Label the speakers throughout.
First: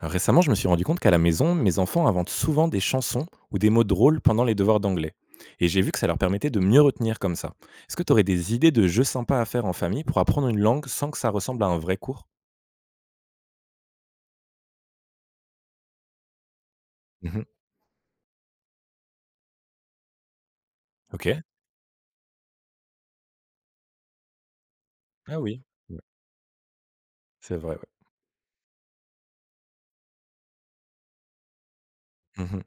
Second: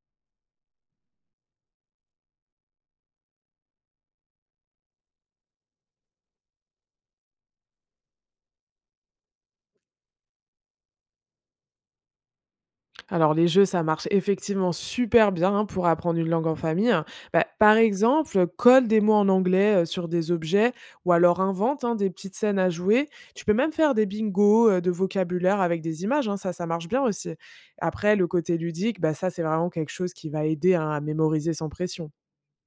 Speaker 1: Alors, récemment, je me suis rendu compte qu'à la maison, mes enfants inventent souvent des chansons ou des mots drôles pendant les devoirs d'anglais. Et j'ai vu que ça leur permettait de mieux retenir comme ça. Est-ce que tu aurais des idées de jeux sympas à faire en famille pour apprendre une langue sans que ça ressemble à un vrai cours?
Speaker 2: Alors les jeux, ça marche effectivement super bien hein, pour apprendre une langue en famille, hein.
Speaker 1: Mhm.
Speaker 2: Bah, par exemple, colle des mots en anglais sur des objets ou
Speaker 1: Ok.
Speaker 2: alors invente, hein, des petites scènes à jouer. Tu peux même faire des bingos de
Speaker 1: Ah
Speaker 2: vocabulaire
Speaker 1: oui.
Speaker 2: avec
Speaker 1: Ouais,
Speaker 2: des images, hein, ça marche bien aussi.
Speaker 1: c'est vrai, ouais.
Speaker 2: Après, le côté ludique, bah, ça, c'est vraiment quelque chose qui va aider, hein, à mémoriser sans pression.
Speaker 1: Mhm.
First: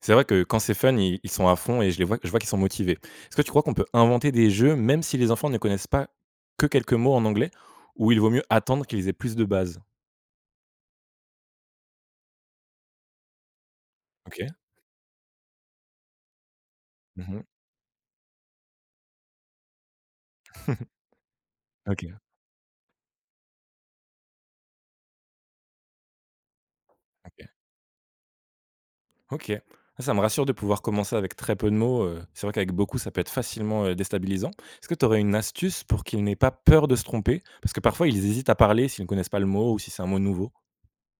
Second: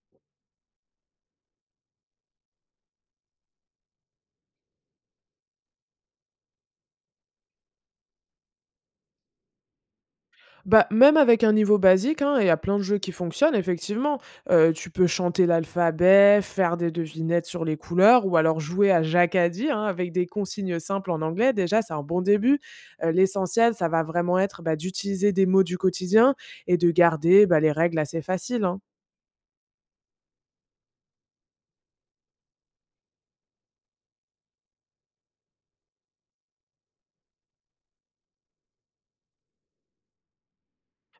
Speaker 1: C'est vrai que quand c'est fun, ils sont à fond et je les vois, je vois qu'ils sont motivés. Est-ce que tu crois qu'on peut inventer des jeux même si les enfants ne connaissent pas que quelques mots en anglais, ou il vaut mieux attendre qu'ils aient plus de bases?
Speaker 2: Bah, même avec un niveau basique, hein, il y a plein de jeux qui fonctionnent effectivement.
Speaker 1: Ok.
Speaker 2: Tu peux chanter l'alphabet, faire des
Speaker 1: Mhm.
Speaker 2: devinettes sur les couleurs ou alors jouer à Jacadie, hein, avec des consignes simples en anglais. Déjà, c'est
Speaker 1: Ok.
Speaker 2: un bon début. L'essentiel, ça va vraiment être, bah, d'utiliser des mots du quotidien et de
Speaker 1: Ok.
Speaker 2: garder, bah, les règles assez faciles, hein.
Speaker 1: Ok. Ah, ça me rassure de pouvoir commencer avec très peu de mots, c'est vrai qu'avec beaucoup, ça peut être facilement déstabilisant. Est-ce que tu aurais une astuce pour qu'ils n'aient pas peur de se tromper? Parce que parfois, ils hésitent à parler s'ils ne connaissent pas le mot ou si c'est un mot nouveau.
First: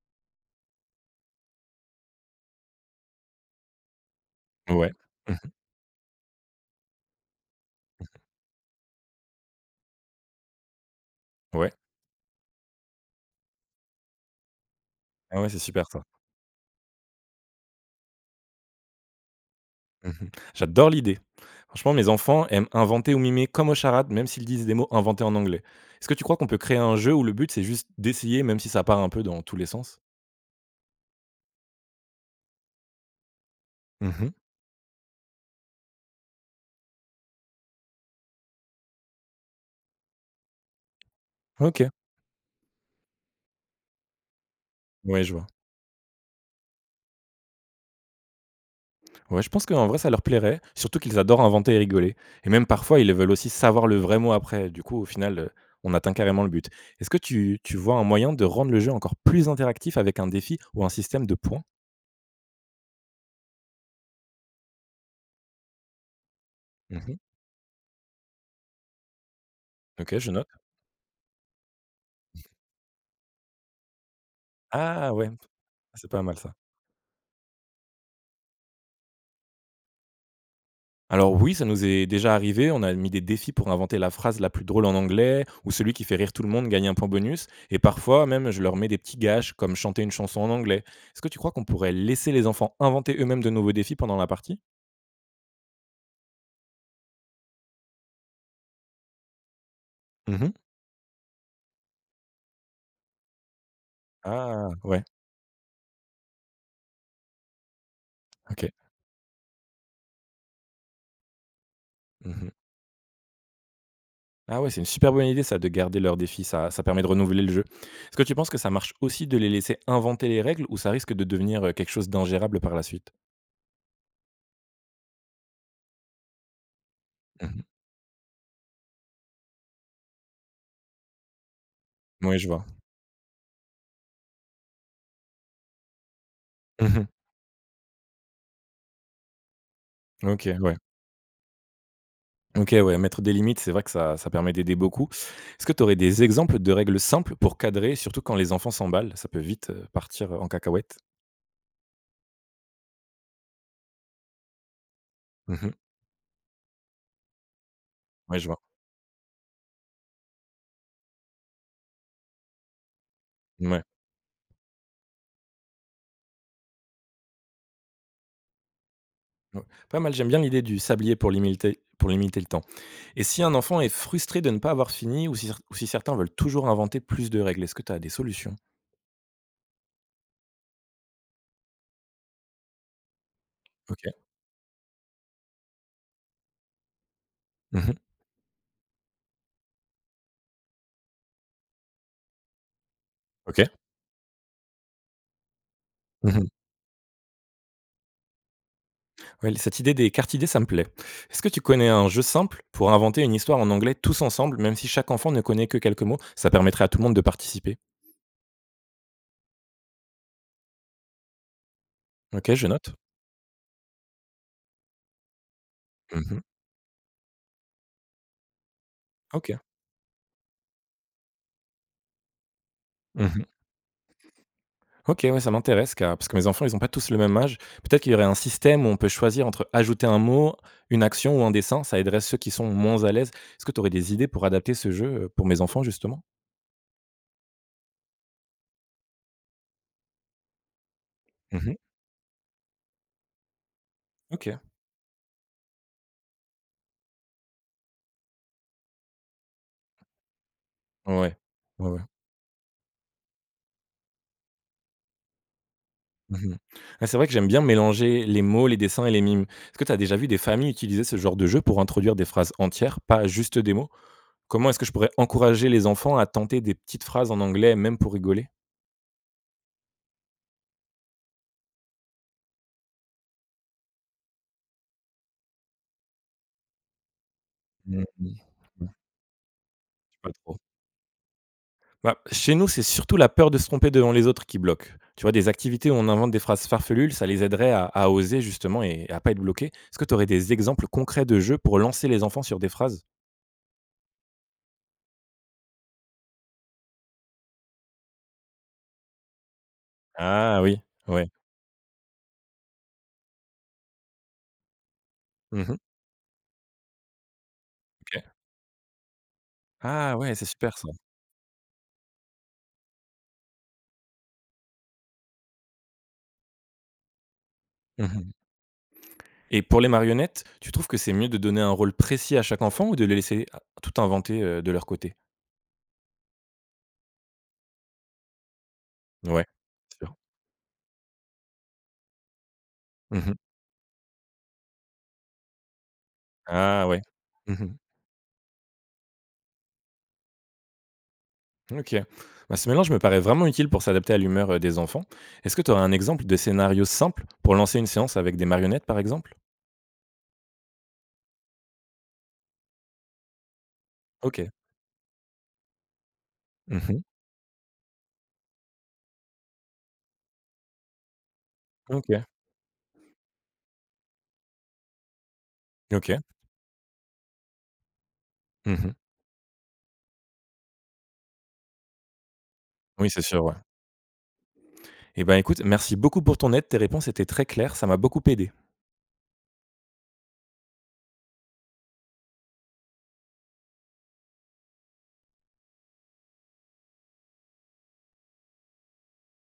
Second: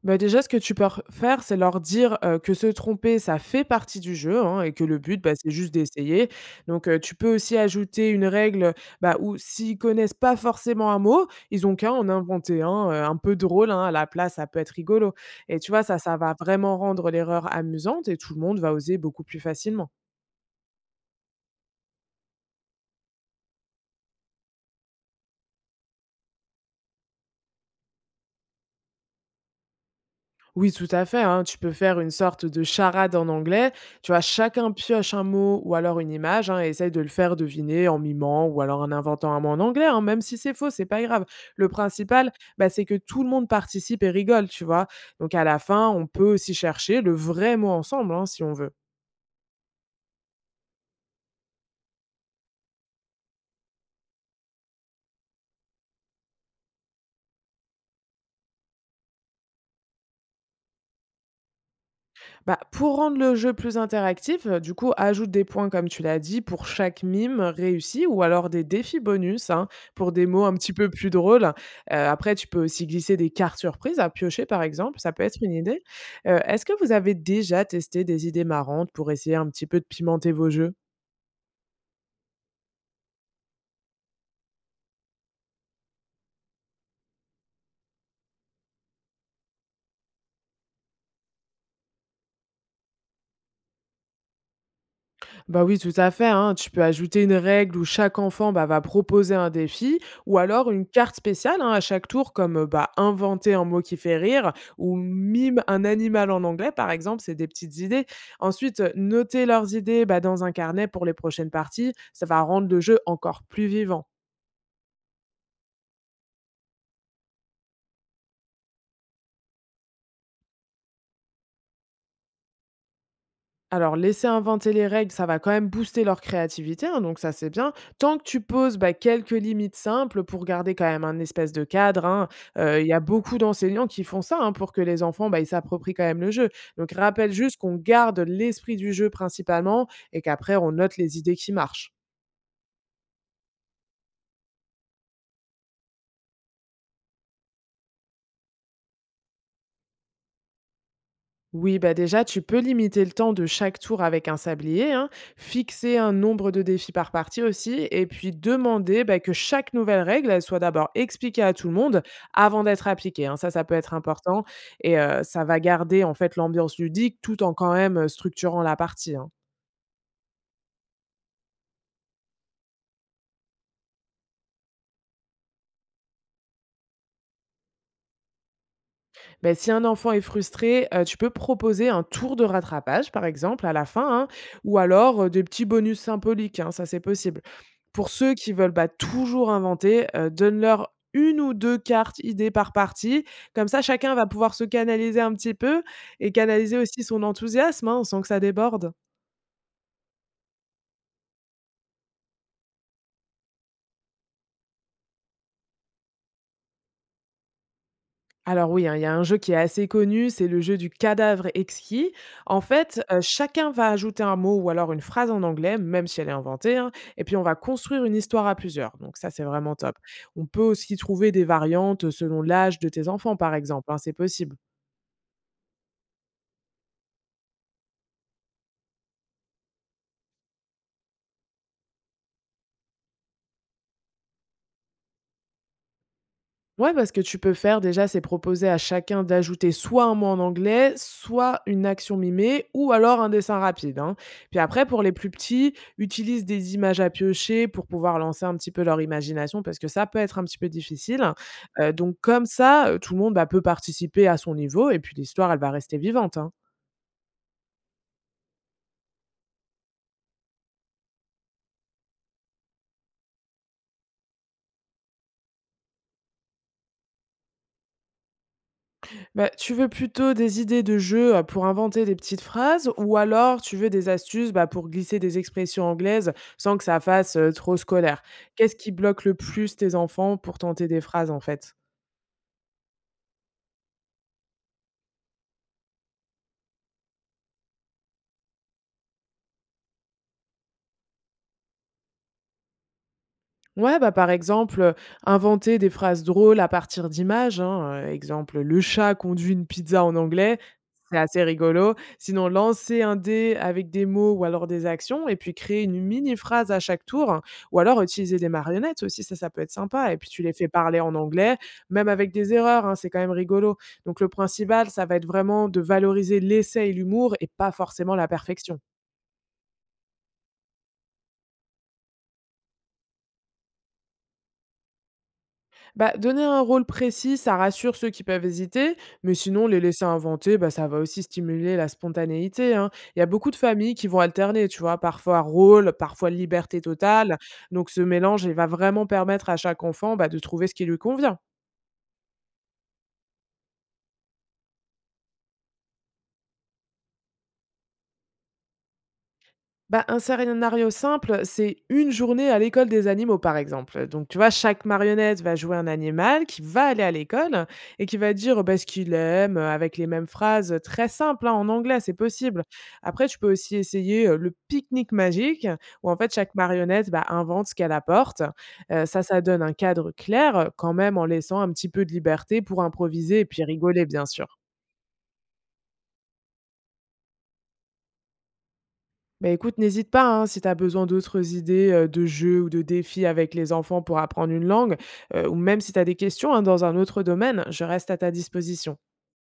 Speaker 2: Bah, déjà, ce que tu peux r faire, c'est leur dire, que se tromper, ça fait partie du jeu, hein, et que
Speaker 1: Ouais.
Speaker 2: le but, bah,
Speaker 1: Mmh.
Speaker 2: c'est juste d'essayer. Donc, tu peux aussi ajouter une règle, bah, où s'ils connaissent pas forcément un mot, ils
Speaker 1: Ouais.
Speaker 2: ont qu'à en inventer un peu drôle, hein, à la place, ça peut être rigolo.
Speaker 1: Ah ouais, c'est
Speaker 2: Et tu vois,
Speaker 1: super
Speaker 2: ça,
Speaker 1: ça.
Speaker 2: ça va vraiment rendre l'erreur amusante et tout le monde va oser beaucoup plus facilement.
Speaker 1: Mmh. J'adore l'idée. Franchement, mes enfants aiment inventer ou mimer comme aux charades, même s'ils disent des mots inventés en anglais. Est-ce que tu crois qu'on peut créer un jeu où le but, c'est juste d'essayer, même si ça part un peu dans tous les sens?
Speaker 2: Oui, tout à fait, hein. Tu peux faire une sorte de charade en anglais. Tu vois,
Speaker 1: Mmh.
Speaker 2: chacun pioche un mot ou alors une image, hein, et essaye de le faire deviner en mimant ou alors en inventant un mot en anglais, hein, même si c'est faux, c'est pas grave. Le
Speaker 1: Ok.
Speaker 2: principal, bah, c'est que tout le monde participe et rigole, tu vois?
Speaker 1: Ouais, je
Speaker 2: Donc à
Speaker 1: vois.
Speaker 2: la fin, on peut aussi chercher le vrai mot ensemble, hein, si on veut.
Speaker 1: Ouais, je pense qu'en vrai, ça leur plairait, surtout qu'ils adorent inventer et rigoler. Et même parfois, ils veulent aussi savoir le vrai mot après. Du coup, au final, on atteint carrément le but. Est-ce que tu vois un moyen de rendre le jeu encore plus interactif avec un défi ou un système de points?
Speaker 2: Bah, pour rendre le jeu plus interactif, du coup, ajoute des points, comme tu l'as dit, pour chaque
Speaker 1: Mmh.
Speaker 2: mime réussi ou alors des défis bonus, hein, pour
Speaker 1: Ok,
Speaker 2: des
Speaker 1: je
Speaker 2: mots
Speaker 1: note.
Speaker 2: un petit peu plus drôles. Après, tu peux aussi glisser des cartes surprises à piocher, par exemple,
Speaker 1: Ah
Speaker 2: ça peut
Speaker 1: ouais,
Speaker 2: être une idée.
Speaker 1: c'est pas mal ça.
Speaker 2: Est-ce que vous avez déjà testé des idées marrantes pour essayer un petit peu de pimenter vos jeux?
Speaker 1: Alors oui, ça nous est déjà arrivé, on a mis des défis pour inventer la phrase la plus drôle en anglais, ou celui qui fait rire tout le monde gagne un point bonus, et parfois même, je leur mets des petits gâches comme chanter une chanson en anglais. Est-ce que tu crois qu'on pourrait laisser les enfants inventer eux-mêmes de nouveaux défis pendant la partie?
Speaker 2: Bah oui, tout à fait, hein. Tu peux ajouter une règle où chaque enfant, bah, va proposer un défi, ou
Speaker 1: Mmh.
Speaker 2: alors une carte spéciale, hein, à chaque tour, comme bah, inventer un mot qui fait rire,
Speaker 1: Ah!
Speaker 2: ou
Speaker 1: Ouais,
Speaker 2: mime un animal en anglais, par exemple, c'est des petites idées.
Speaker 1: ok.
Speaker 2: Ensuite, noter leurs idées, bah, dans un carnet pour les prochaines parties, ça va
Speaker 1: Mmh.
Speaker 2: rendre le jeu encore plus vivant.
Speaker 1: Ah ouais, c'est une super bonne idée ça, de garder leurs défis, ça permet de renouveler le jeu. Est-ce que tu penses que ça marche aussi de les laisser inventer les règles, ou ça risque de devenir quelque chose d'ingérable par la suite?
Speaker 2: Alors, laisser inventer les règles, ça va quand même booster leur créativité, hein, donc ça
Speaker 1: Mmh
Speaker 2: c'est
Speaker 1: mh.
Speaker 2: bien. Tant que tu poses, bah, quelques limites simples pour garder quand même un espèce de cadre, hein,
Speaker 1: Ouais, je vois.
Speaker 2: il y a beaucoup d'enseignants qui font ça, hein, pour que les enfants, bah, ils s'approprient quand même le jeu. Donc
Speaker 1: Mmh.
Speaker 2: rappelle juste qu'on garde l'esprit du jeu principalement et
Speaker 1: Ok,
Speaker 2: qu'après on
Speaker 1: ouais.
Speaker 2: note les idées qui marchent.
Speaker 1: Ok, ouais, mettre des limites, c'est vrai que ça permet d'aider beaucoup. Est-ce que tu aurais des exemples de règles simples pour cadrer, surtout quand les enfants s'emballent? Ça peut vite, partir en cacahuète.
Speaker 2: Oui, bah déjà, tu peux limiter le temps de chaque tour avec un sablier, hein,
Speaker 1: Mmh.
Speaker 2: fixer un nombre de défis par partie aussi, et puis
Speaker 1: Ouais, je vois.
Speaker 2: demander, bah, que chaque nouvelle règle elle soit d'abord expliquée à tout le monde avant d'être appliquée, hein. Ça peut
Speaker 1: Mouais.
Speaker 2: être important et ça va garder en fait l'ambiance ludique tout en quand même structurant la partie, hein.
Speaker 1: Ouais. Pas mal, j'aime bien l'idée du sablier pour limiter le temps. Et si un enfant est frustré de ne pas avoir fini, ou si ou si certains veulent toujours inventer plus de règles, est-ce que tu as des solutions?
Speaker 2: Ben si un enfant est frustré, tu peux proposer un tour de rattrapage, par exemple, à la
Speaker 1: Ok.
Speaker 2: fin, hein, ou alors, des petits bonus symboliques, hein, ça c'est possible.
Speaker 1: Mmh.
Speaker 2: Pour ceux qui veulent, pas toujours inventer, donne-leur une ou 2 cartes idées par partie.
Speaker 1: Ok.
Speaker 2: Comme ça, chacun va pouvoir se canaliser un petit peu et
Speaker 1: Mmh.
Speaker 2: canaliser aussi son enthousiasme, hein, sans que ça déborde.
Speaker 1: Ouais, cette idée des cartes idées, ça me plaît. Est-ce que tu connais un jeu simple pour inventer une histoire en anglais tous ensemble, même si chaque enfant ne connaît que quelques mots? Ça permettrait à tout le monde de participer.
Speaker 2: Alors oui, hein, il y a un jeu qui est assez connu, c'est le jeu du cadavre exquis.
Speaker 1: Ok,
Speaker 2: En
Speaker 1: je note.
Speaker 2: fait, chacun va ajouter un mot ou alors une phrase en anglais, même si elle est
Speaker 1: Mmh.
Speaker 2: inventée, hein, et puis on va construire une histoire à plusieurs. Donc ça, c'est
Speaker 1: Ok.
Speaker 2: vraiment top. On peut aussi trouver des variantes selon l'âge de tes enfants,
Speaker 1: Mmh.
Speaker 2: par exemple, hein, c'est possible.
Speaker 1: Ok, ouais, ça m'intéresse car parce que mes enfants, ils n'ont pas tous le même âge. Peut-être qu'il y aurait un système où on peut choisir entre ajouter un mot, une action ou un dessin. Ça aiderait ceux qui sont moins à l'aise. Est-ce que tu aurais des idées pour adapter ce jeu, pour mes enfants justement?
Speaker 2: Ouais, parce que tu peux faire déjà, c'est proposer à chacun d'ajouter soit un mot en anglais,
Speaker 1: Mmh
Speaker 2: soit
Speaker 1: mh.
Speaker 2: une action mimée, ou alors un dessin rapide, hein.
Speaker 1: Ok.
Speaker 2: Puis après, pour les plus petits, utilise des images à piocher pour pouvoir lancer un petit peu leur imagination, parce que ça peut être un petit peu difficile, hein.
Speaker 1: Ouais. Ouais, ouais.
Speaker 2: Donc comme ça, tout le monde, bah, peut participer à son niveau et puis l'histoire, elle va rester vivante,
Speaker 1: Mmh
Speaker 2: hein.
Speaker 1: mh. Ah, c'est vrai que j'aime bien mélanger les mots, les dessins et les mimes. Est-ce que tu as déjà vu des familles utiliser ce genre de jeu pour introduire des phrases entières, pas juste des mots? Comment est-ce que je pourrais encourager les enfants à tenter des petites phrases en anglais, même pour rigoler?
Speaker 2: Bah, tu veux plutôt des idées de jeux pour inventer des petites phrases ou alors tu veux des astuces, bah, pour glisser des expressions anglaises sans que ça fasse trop
Speaker 1: Mmh
Speaker 2: scolaire?
Speaker 1: mh.
Speaker 2: Qu'est-ce
Speaker 1: Ouais,
Speaker 2: qui bloque le plus tes
Speaker 1: pas
Speaker 2: enfants
Speaker 1: trop.
Speaker 2: pour tenter des phrases en fait?
Speaker 1: Bah, chez nous, c'est surtout la peur de se tromper devant les autres qui bloque. Tu vois, des activités où on invente des phrases farfelues, ça les aiderait à oser justement et à pas être bloqué. Est-ce que tu aurais des exemples concrets de jeux pour lancer les enfants sur des phrases?
Speaker 2: Ouais, bah, par exemple, inventer des phrases drôles à partir d'images, hein, exemple, le chat conduit une pizza en anglais.
Speaker 1: Ah oui,
Speaker 2: C'est
Speaker 1: ouais.
Speaker 2: assez rigolo. Sinon, lancer un dé avec des mots ou alors des actions et puis
Speaker 1: Mmh mh.
Speaker 2: créer une mini phrase à chaque tour ou alors
Speaker 1: Ok.
Speaker 2: utiliser des marionnettes aussi, ça peut être sympa
Speaker 1: Ah
Speaker 2: et puis
Speaker 1: ouais,
Speaker 2: tu
Speaker 1: c'est
Speaker 2: les fais
Speaker 1: super ça.
Speaker 2: parler en anglais, même avec des erreurs, hein, c'est quand même rigolo. Donc le principal, ça va être vraiment de valoriser l'essai et l'humour et pas forcément la
Speaker 1: Mmh.
Speaker 2: perfection.
Speaker 1: Et pour les marionnettes, tu trouves que c'est mieux de donner un rôle précis à chaque enfant ou de les laisser a tout inventer, de leur côté?
Speaker 2: Bah, donner un rôle précis, ça rassure ceux qui peuvent hésiter, mais
Speaker 1: Ouais,
Speaker 2: sinon, les
Speaker 1: c'est
Speaker 2: laisser
Speaker 1: sûr.
Speaker 2: inventer, bah, ça va aussi stimuler la spontanéité, hein. Il y a
Speaker 1: Mmh.
Speaker 2: beaucoup de familles qui vont alterner, tu vois, parfois rôle, parfois liberté
Speaker 1: Ah ouais.
Speaker 2: totale.
Speaker 1: Mmh.
Speaker 2: Donc, ce mélange, il va vraiment permettre à chaque enfant, bah, de trouver ce qui lui convient.
Speaker 1: Ok. Bah, ce mélange me paraît vraiment utile pour s'adapter à l'humeur des enfants. Est-ce que tu aurais un exemple de scénario simple pour lancer une séance avec des marionnettes, par exemple?
Speaker 2: Bah, un scénario simple, c'est une journée à l'école des animaux, par exemple. Donc, tu
Speaker 1: Ok.
Speaker 2: vois, chaque marionnette va jouer un animal qui va
Speaker 1: Mmh.
Speaker 2: aller à l'école et qui va dire, bah, ce qu'il aime, avec les mêmes phrases très simples, hein, en anglais, c'est
Speaker 1: Ok.
Speaker 2: possible. Après, tu peux aussi essayer le pique-nique magique où en
Speaker 1: Ok.
Speaker 2: fait chaque marionnette, bah, invente ce qu'elle apporte.
Speaker 1: Mmh.
Speaker 2: Ça, ça donne un cadre clair, quand même en laissant un petit peu de liberté pour
Speaker 1: Oui, c'est
Speaker 2: improviser
Speaker 1: sûr,
Speaker 2: et
Speaker 1: ouais.
Speaker 2: puis rigoler, bien sûr.
Speaker 1: Et ben, écoute, merci beaucoup pour ton aide. Tes réponses étaient très claires, ça m'a beaucoup aidé.
Speaker 2: Bah, écoute, n'hésite pas, hein, si tu as besoin d'autres idées, de jeux ou de défis avec les enfants pour apprendre une langue, ou même si tu as des questions, hein, dans un autre domaine, je reste à ta disposition.